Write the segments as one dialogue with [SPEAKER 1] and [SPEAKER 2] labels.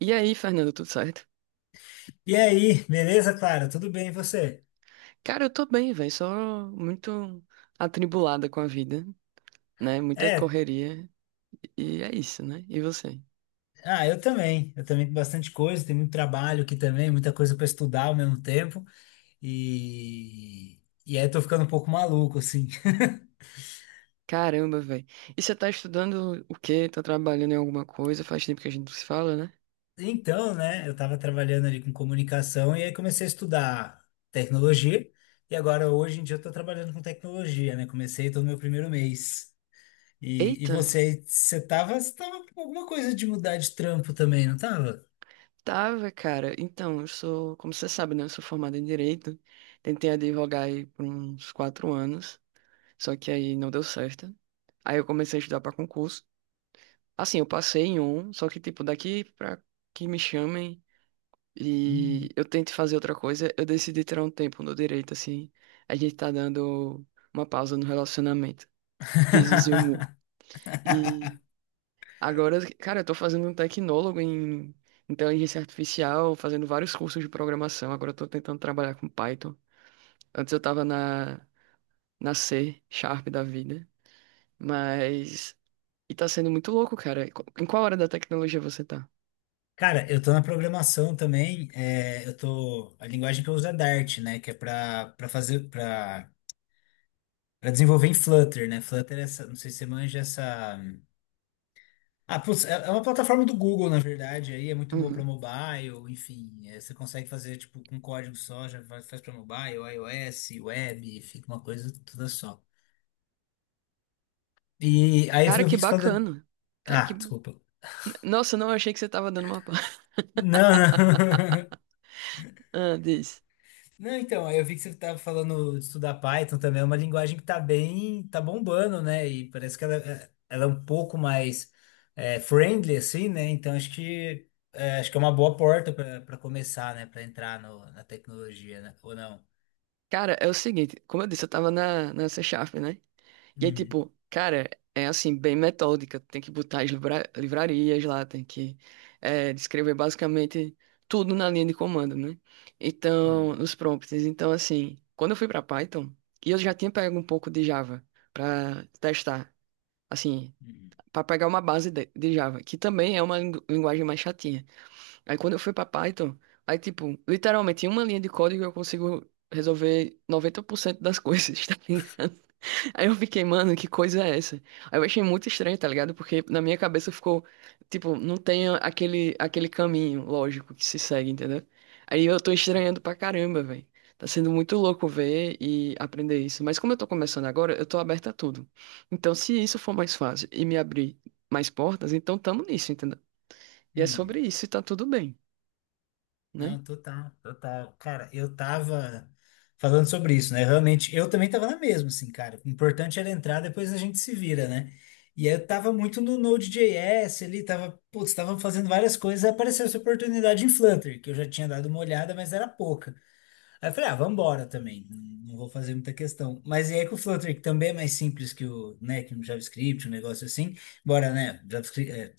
[SPEAKER 1] E aí, Fernando, tudo certo?
[SPEAKER 2] E aí, beleza, Clara? Tudo bem, e você?
[SPEAKER 1] Cara, eu tô bem, velho, só muito atribulada com a vida, né? Muita
[SPEAKER 2] É,
[SPEAKER 1] correria e é isso, né? E você?
[SPEAKER 2] ah, eu também. Eu também tenho bastante coisa, tem muito trabalho aqui também, muita coisa para estudar ao mesmo tempo. E aí eu tô ficando um pouco maluco, assim.
[SPEAKER 1] Caramba, velho. E você tá estudando o quê? Tá trabalhando em alguma coisa? Faz tempo que a gente não se fala, né?
[SPEAKER 2] Então, né, eu tava trabalhando ali com comunicação e aí comecei a estudar tecnologia. E agora, hoje em dia, eu tô trabalhando com tecnologia, né? Comecei tô no meu primeiro mês. E
[SPEAKER 1] Eita,
[SPEAKER 2] você, você tava com alguma coisa de mudar de trampo também, não tava?
[SPEAKER 1] tava, cara. Então, eu sou, como você sabe, né? Eu sou formada em Direito. Tentei advogar aí por uns 4 anos, só que aí não deu certo. Aí eu comecei a estudar pra concurso. Assim, eu passei em um, só que, tipo, daqui pra que me chamem.
[SPEAKER 2] Hum.
[SPEAKER 1] E eu tento fazer outra coisa, eu decidi tirar um tempo no direito, assim. A gente tá dando uma pausa no relacionamento. Risos e humor. E agora, cara, eu tô fazendo um tecnólogo em inteligência artificial, fazendo vários cursos de programação. Agora eu tô tentando trabalhar com Python. Antes eu tava na C Sharp da vida. Mas. E tá sendo muito louco, cara. Em qual hora da tecnologia você tá?
[SPEAKER 2] Cara, eu tô na programação também, é, eu tô, a linguagem que eu uso é Dart, né, que é pra, pra fazer, pra, pra desenvolver em Flutter, né, Flutter é essa, não sei se você manja essa, ah, putz, é uma plataforma do Google, na verdade, aí é muito boa pra
[SPEAKER 1] Uhum.
[SPEAKER 2] mobile, enfim, é, você consegue fazer, tipo, com código só, já faz pra mobile, iOS, web, fica uma coisa toda só. E aí
[SPEAKER 1] Cara,
[SPEAKER 2] eu vi
[SPEAKER 1] que
[SPEAKER 2] que você falou,
[SPEAKER 1] bacana. Cara,
[SPEAKER 2] ah,
[SPEAKER 1] que.
[SPEAKER 2] desculpa,
[SPEAKER 1] Nossa, não achei que você tava dando uma.
[SPEAKER 2] não,
[SPEAKER 1] Ah, diz.
[SPEAKER 2] Não, então, aí eu vi que você estava falando de estudar Python também, é uma linguagem que tá bem, tá bombando, né? E parece que ela é um pouco mais é, friendly, assim, né? Então acho que é uma boa porta para começar, né? Para entrar no- na tecnologia, né? Ou não?
[SPEAKER 1] Cara, é o seguinte, como eu disse, eu tava na C Sharp, né? E aí,
[SPEAKER 2] Uhum,
[SPEAKER 1] tipo, cara, é assim, bem metódica. Tem que botar as livrarias lá, tem que descrever basicamente tudo na linha de comando, né? Então,
[SPEAKER 2] uhum,
[SPEAKER 1] nos prompts. Então, assim, quando eu fui pra Python, e eu já tinha pego um pouco de Java pra testar, assim,
[SPEAKER 2] uhum,
[SPEAKER 1] pra pegar uma base de Java, que também é uma linguagem mais chatinha. Aí, quando eu fui pra Python, aí, tipo, literalmente, em uma linha de código eu consigo resolver 90% das coisas, tá ligado? Aí eu fiquei, mano, que coisa é essa? Aí eu achei muito estranho, tá ligado? Porque na minha cabeça ficou, tipo, não tem aquele caminho lógico que se segue, entendeu? Aí eu tô estranhando pra caramba, velho. Tá sendo muito louco ver e aprender isso. Mas como eu tô começando agora, eu tô aberta a tudo. Então, se isso for mais fácil e me abrir mais portas, então tamo nisso, entendeu? E é
[SPEAKER 2] uhum.
[SPEAKER 1] sobre isso e tá tudo bem, né?
[SPEAKER 2] Não, total, total. Cara, eu tava falando sobre isso, né? Realmente, eu também tava na mesma, assim, cara. O importante era entrar, depois a gente se vira, né? E aí eu tava muito no Node.js ali, tava, putz, tava fazendo várias coisas, aí apareceu essa oportunidade em Flutter, que eu já tinha dado uma olhada, mas era pouca. Aí eu falei, ah, vambora também, não vou fazer muita questão. Mas e aí com o Flutter, que também é mais simples que o, né, que o JavaScript, um negócio assim, embora, né, JavaScript, é,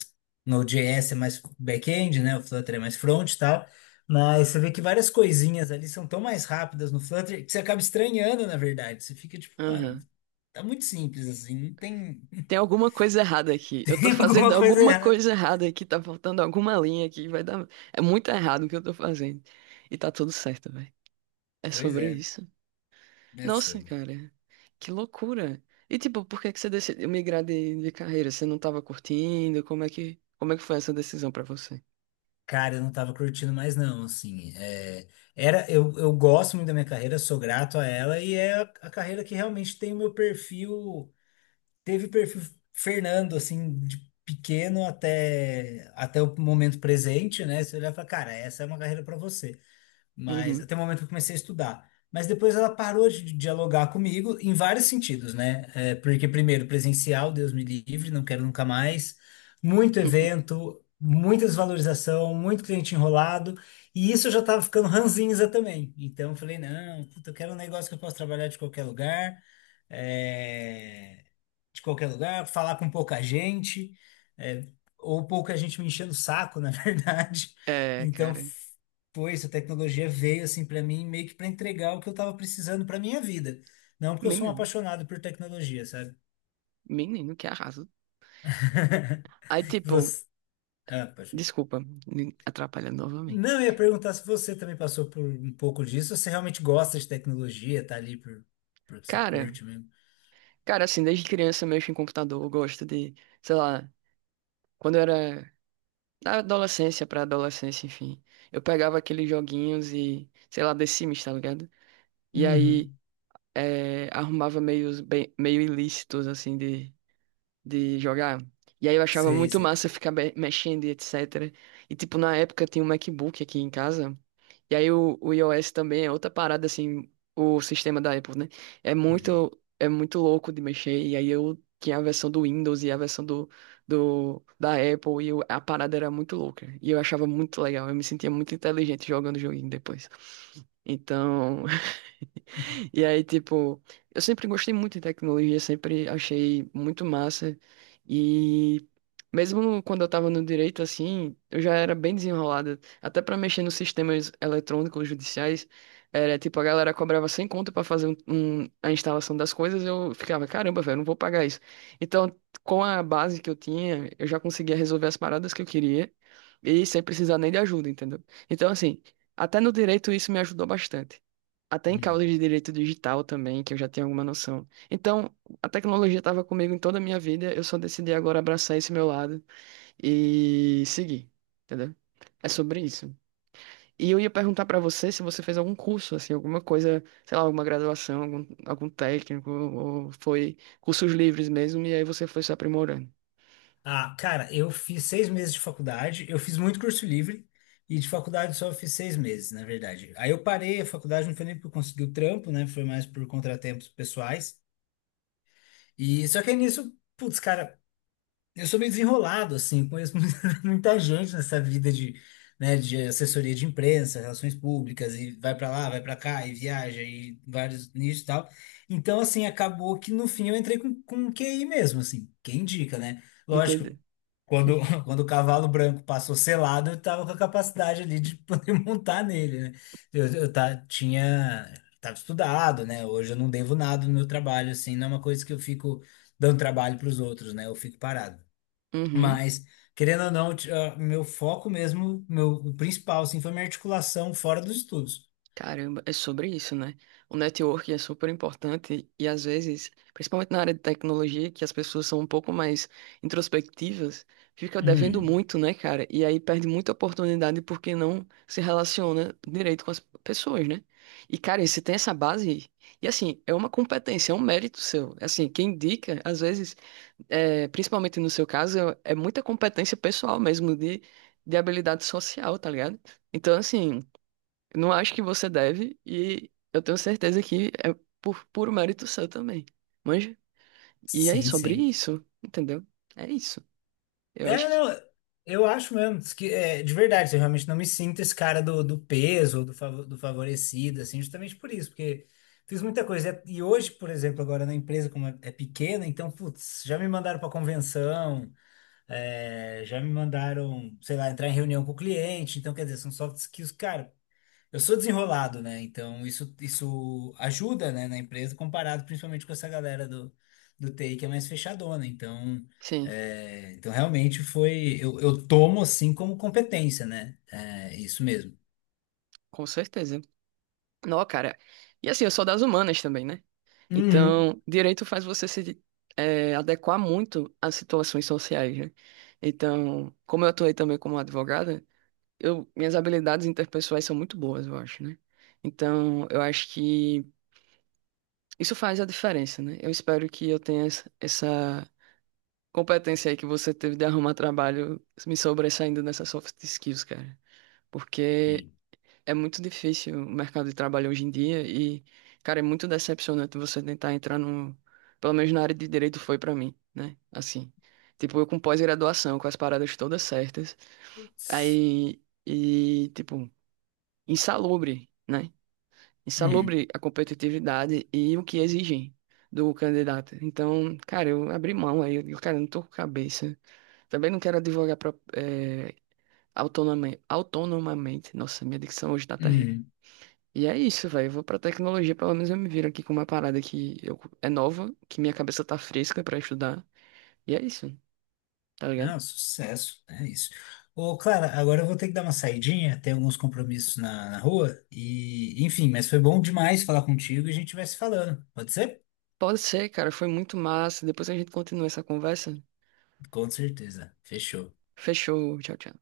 [SPEAKER 2] Node.js é mais back-end, né, o Flutter é mais front e tal, mas você vê que várias coisinhas ali são tão mais rápidas no Flutter que você acaba estranhando, na verdade. Você fica tipo, mano,
[SPEAKER 1] Aham.
[SPEAKER 2] tá muito simples assim, não tem,
[SPEAKER 1] Tem alguma coisa errada aqui. Eu
[SPEAKER 2] tem
[SPEAKER 1] tô fazendo
[SPEAKER 2] alguma coisa
[SPEAKER 1] alguma
[SPEAKER 2] errada.
[SPEAKER 1] coisa errada aqui. Tá faltando alguma linha aqui. Vai dar. É muito errado o que eu tô fazendo. E tá tudo certo, velho. É
[SPEAKER 2] Pois
[SPEAKER 1] sobre
[SPEAKER 2] é,
[SPEAKER 1] isso.
[SPEAKER 2] é
[SPEAKER 1] Nossa,
[SPEAKER 2] sobre.
[SPEAKER 1] cara. Que loucura. E tipo, por que que você decidiu migrar de carreira? Você não tava curtindo? Como é que foi essa decisão pra você?
[SPEAKER 2] Cara, eu não tava curtindo mais não, assim, é, era, eu gosto muito da minha carreira, sou grato a ela, e é a carreira que realmente tem o meu perfil, teve perfil Fernando, assim, de pequeno até, até o momento presente, né, você olhar e fala, cara, essa é uma carreira pra você mas
[SPEAKER 1] Uhum.
[SPEAKER 2] até o momento que eu comecei a estudar. Mas depois ela parou de dialogar comigo em vários sentidos, né? É, porque, primeiro, presencial, Deus me livre, não quero nunca mais. Muito evento, muita desvalorização, muito cliente enrolado. E isso eu já estava ficando ranzinza também. Então, eu falei, não, puta, eu quero um negócio que eu posso trabalhar de qualquer lugar é, de qualquer lugar, falar com pouca gente, é, ou pouca gente me enchendo o saco, na verdade.
[SPEAKER 1] É,
[SPEAKER 2] Então,
[SPEAKER 1] cara.
[SPEAKER 2] foi isso, a tecnologia veio assim para mim, meio que para entregar o que eu estava precisando para minha vida. Não porque eu sou um
[SPEAKER 1] Menino.
[SPEAKER 2] apaixonado por tecnologia, sabe?
[SPEAKER 1] Menino que arrasa. Aí, tipo,
[SPEAKER 2] Você... Ah, apaixonado.
[SPEAKER 1] desculpa, me atrapalhando
[SPEAKER 2] Não,
[SPEAKER 1] novamente.
[SPEAKER 2] eu ia perguntar se você também passou por um pouco disso, se você realmente gosta de tecnologia, tá ali por você
[SPEAKER 1] Cara.
[SPEAKER 2] curte mesmo.
[SPEAKER 1] Cara, assim, desde criança eu mexo em computador, eu gosto de, sei lá, quando eu era da adolescência pra adolescência, enfim, eu pegava aqueles joguinhos e, sei lá, The Sims, tá ligado? E aí
[SPEAKER 2] Uhum.
[SPEAKER 1] arrumava meios bem, meio ilícitos, assim, de jogar. E aí eu achava
[SPEAKER 2] Sei,
[SPEAKER 1] muito
[SPEAKER 2] sei.
[SPEAKER 1] massa ficar mexendo e etc. E, tipo, na época tinha um MacBook aqui em casa. E aí o iOS também é outra parada, assim, o sistema da Apple, né? É
[SPEAKER 2] Uhum.
[SPEAKER 1] muito, é muito louco de mexer. E aí eu tinha a versão do Windows e a versão da Apple, e a parada era muito louca. E eu achava muito legal, eu me sentia muito inteligente jogando o joguinho depois. Então, E aí, tipo, eu sempre gostei muito de tecnologia, sempre achei muito massa. E mesmo quando eu tava no direito, assim, eu já era bem desenrolada. Até pra mexer nos sistemas eletrônicos judiciais, era tipo, a galera cobrava sem conta pra fazer a instalação das coisas, eu ficava, caramba, velho, não vou pagar isso. Então, com a base que eu tinha, eu já conseguia resolver as paradas que eu queria e sem precisar nem de ajuda, entendeu? Então, assim, até no direito isso me ajudou bastante. Até em
[SPEAKER 2] Uhum.
[SPEAKER 1] causas de direito digital também, que eu já tenho alguma noção. Então, a tecnologia estava comigo em toda a minha vida, eu só decidi agora abraçar esse meu lado e seguir, entendeu? É sobre isso. E eu ia perguntar pra você se você fez algum curso, assim, alguma coisa, sei lá, alguma graduação, algum técnico, ou foi cursos livres mesmo, e aí você foi se aprimorando.
[SPEAKER 2] Ah, cara, eu fiz 6 meses de faculdade, eu fiz muito curso livre e de faculdade só fiz 6 meses, na verdade. Aí eu parei a faculdade, não foi nem por conseguir o trampo, né? Foi mais por contratempos pessoais. E só que aí nisso, putz, cara, eu sou meio desenrolado, assim, conheço muita gente nessa vida de, né, de assessoria de imprensa, relações públicas, e vai pra lá, vai pra cá, e viaja, e vários nichos e tal. Então, assim, acabou que no fim eu entrei com QI mesmo, assim, quem indica, né? Lógico,
[SPEAKER 1] Entendeu?
[SPEAKER 2] quando o cavalo branco passou selado, eu tava com a capacidade ali de poder montar nele, né? Eu tava estudado, né? Hoje eu não devo nada no meu trabalho, assim, não é uma coisa que eu fico dando trabalho para os outros, né? Eu fico parado.
[SPEAKER 1] Uhum.
[SPEAKER 2] Mas, querendo ou não, ah, meu foco mesmo, meu, o principal, assim, foi minha articulação fora dos estudos.
[SPEAKER 1] Caramba, é sobre isso, né? O networking é super importante e às vezes, principalmente na área de tecnologia, que as pessoas são um pouco mais introspectivas, fica devendo
[SPEAKER 2] Hum,
[SPEAKER 1] muito, né, cara? E aí perde muita oportunidade porque não se relaciona direito com as pessoas, né? E, cara, você tem essa base e, assim, é uma competência, é um mérito seu. Assim, quem indica, às vezes, principalmente no seu caso, é muita competência pessoal mesmo de habilidade social, tá ligado? Então, assim. Não acho que você deve, e eu tenho certeza que é por puro mérito seu também. Manja? E é
[SPEAKER 2] sim,
[SPEAKER 1] sobre
[SPEAKER 2] sim.
[SPEAKER 1] isso, entendeu? É isso. Eu
[SPEAKER 2] É,
[SPEAKER 1] acho que
[SPEAKER 2] não, eu acho mesmo diz que é, de verdade, eu realmente não me sinto esse cara do, do peso, do, do favorecido, assim, justamente por isso, porque fiz muita coisa. É, e hoje, por exemplo, agora na empresa, como é, é pequena, então, putz, já me mandaram para convenção, é, já me mandaram, sei lá, entrar em reunião com o cliente, então, quer dizer, são soft skills, cara, eu sou desenrolado, né? Então isso ajuda, né, na empresa, comparado principalmente com essa galera do, do TI que é mais fechadona. Então,
[SPEAKER 1] sim,
[SPEAKER 2] é, então realmente foi. Eu tomo assim como competência, né? É isso mesmo.
[SPEAKER 1] com certeza. Não, cara. E assim, eu sou das humanas também, né?
[SPEAKER 2] Uhum.
[SPEAKER 1] Então, direito faz você se adequar muito às situações sociais, né? Então, como eu atuei também como advogada, minhas habilidades interpessoais são muito boas, eu acho, né? Então, eu acho que. Isso faz a diferença, né? Eu espero que eu tenha essa competência aí que você teve de arrumar trabalho me sobressaindo nessas soft skills, cara. Porque
[SPEAKER 2] Sim.
[SPEAKER 1] é muito difícil o mercado de trabalho hoje em dia e, cara, é muito decepcionante você tentar entrar no. Pelo menos na área de direito foi pra mim, né? Assim. Tipo, eu com pós-graduação, com as paradas todas certas.
[SPEAKER 2] Putz.
[SPEAKER 1] Aí. E, tipo, insalubre, né?
[SPEAKER 2] Uhum,
[SPEAKER 1] Insalubre a competitividade e o que exigem do candidato. Então, cara, eu abri mão aí, eu, digo, cara, eu não tô com cabeça. Também não quero advogar pro, autonomamente. Nossa, minha dicção hoje tá terrível.
[SPEAKER 2] uhum.
[SPEAKER 1] E é isso, velho. Eu vou pra tecnologia, pelo menos eu me viro aqui com uma parada que eu, é nova, que minha cabeça tá fresca pra estudar. E é isso, tá ligado?
[SPEAKER 2] Não, sucesso, é isso. Ô, Clara, agora eu vou ter que dar uma saidinha, tem alguns compromissos na, na rua, e enfim, mas foi bom demais falar contigo e a gente vai se falando, pode ser?
[SPEAKER 1] Pode ser, cara. Foi muito massa. Depois a gente continua essa conversa.
[SPEAKER 2] Com certeza. Fechou. Tchau.
[SPEAKER 1] Fechou. Tchau, tchau.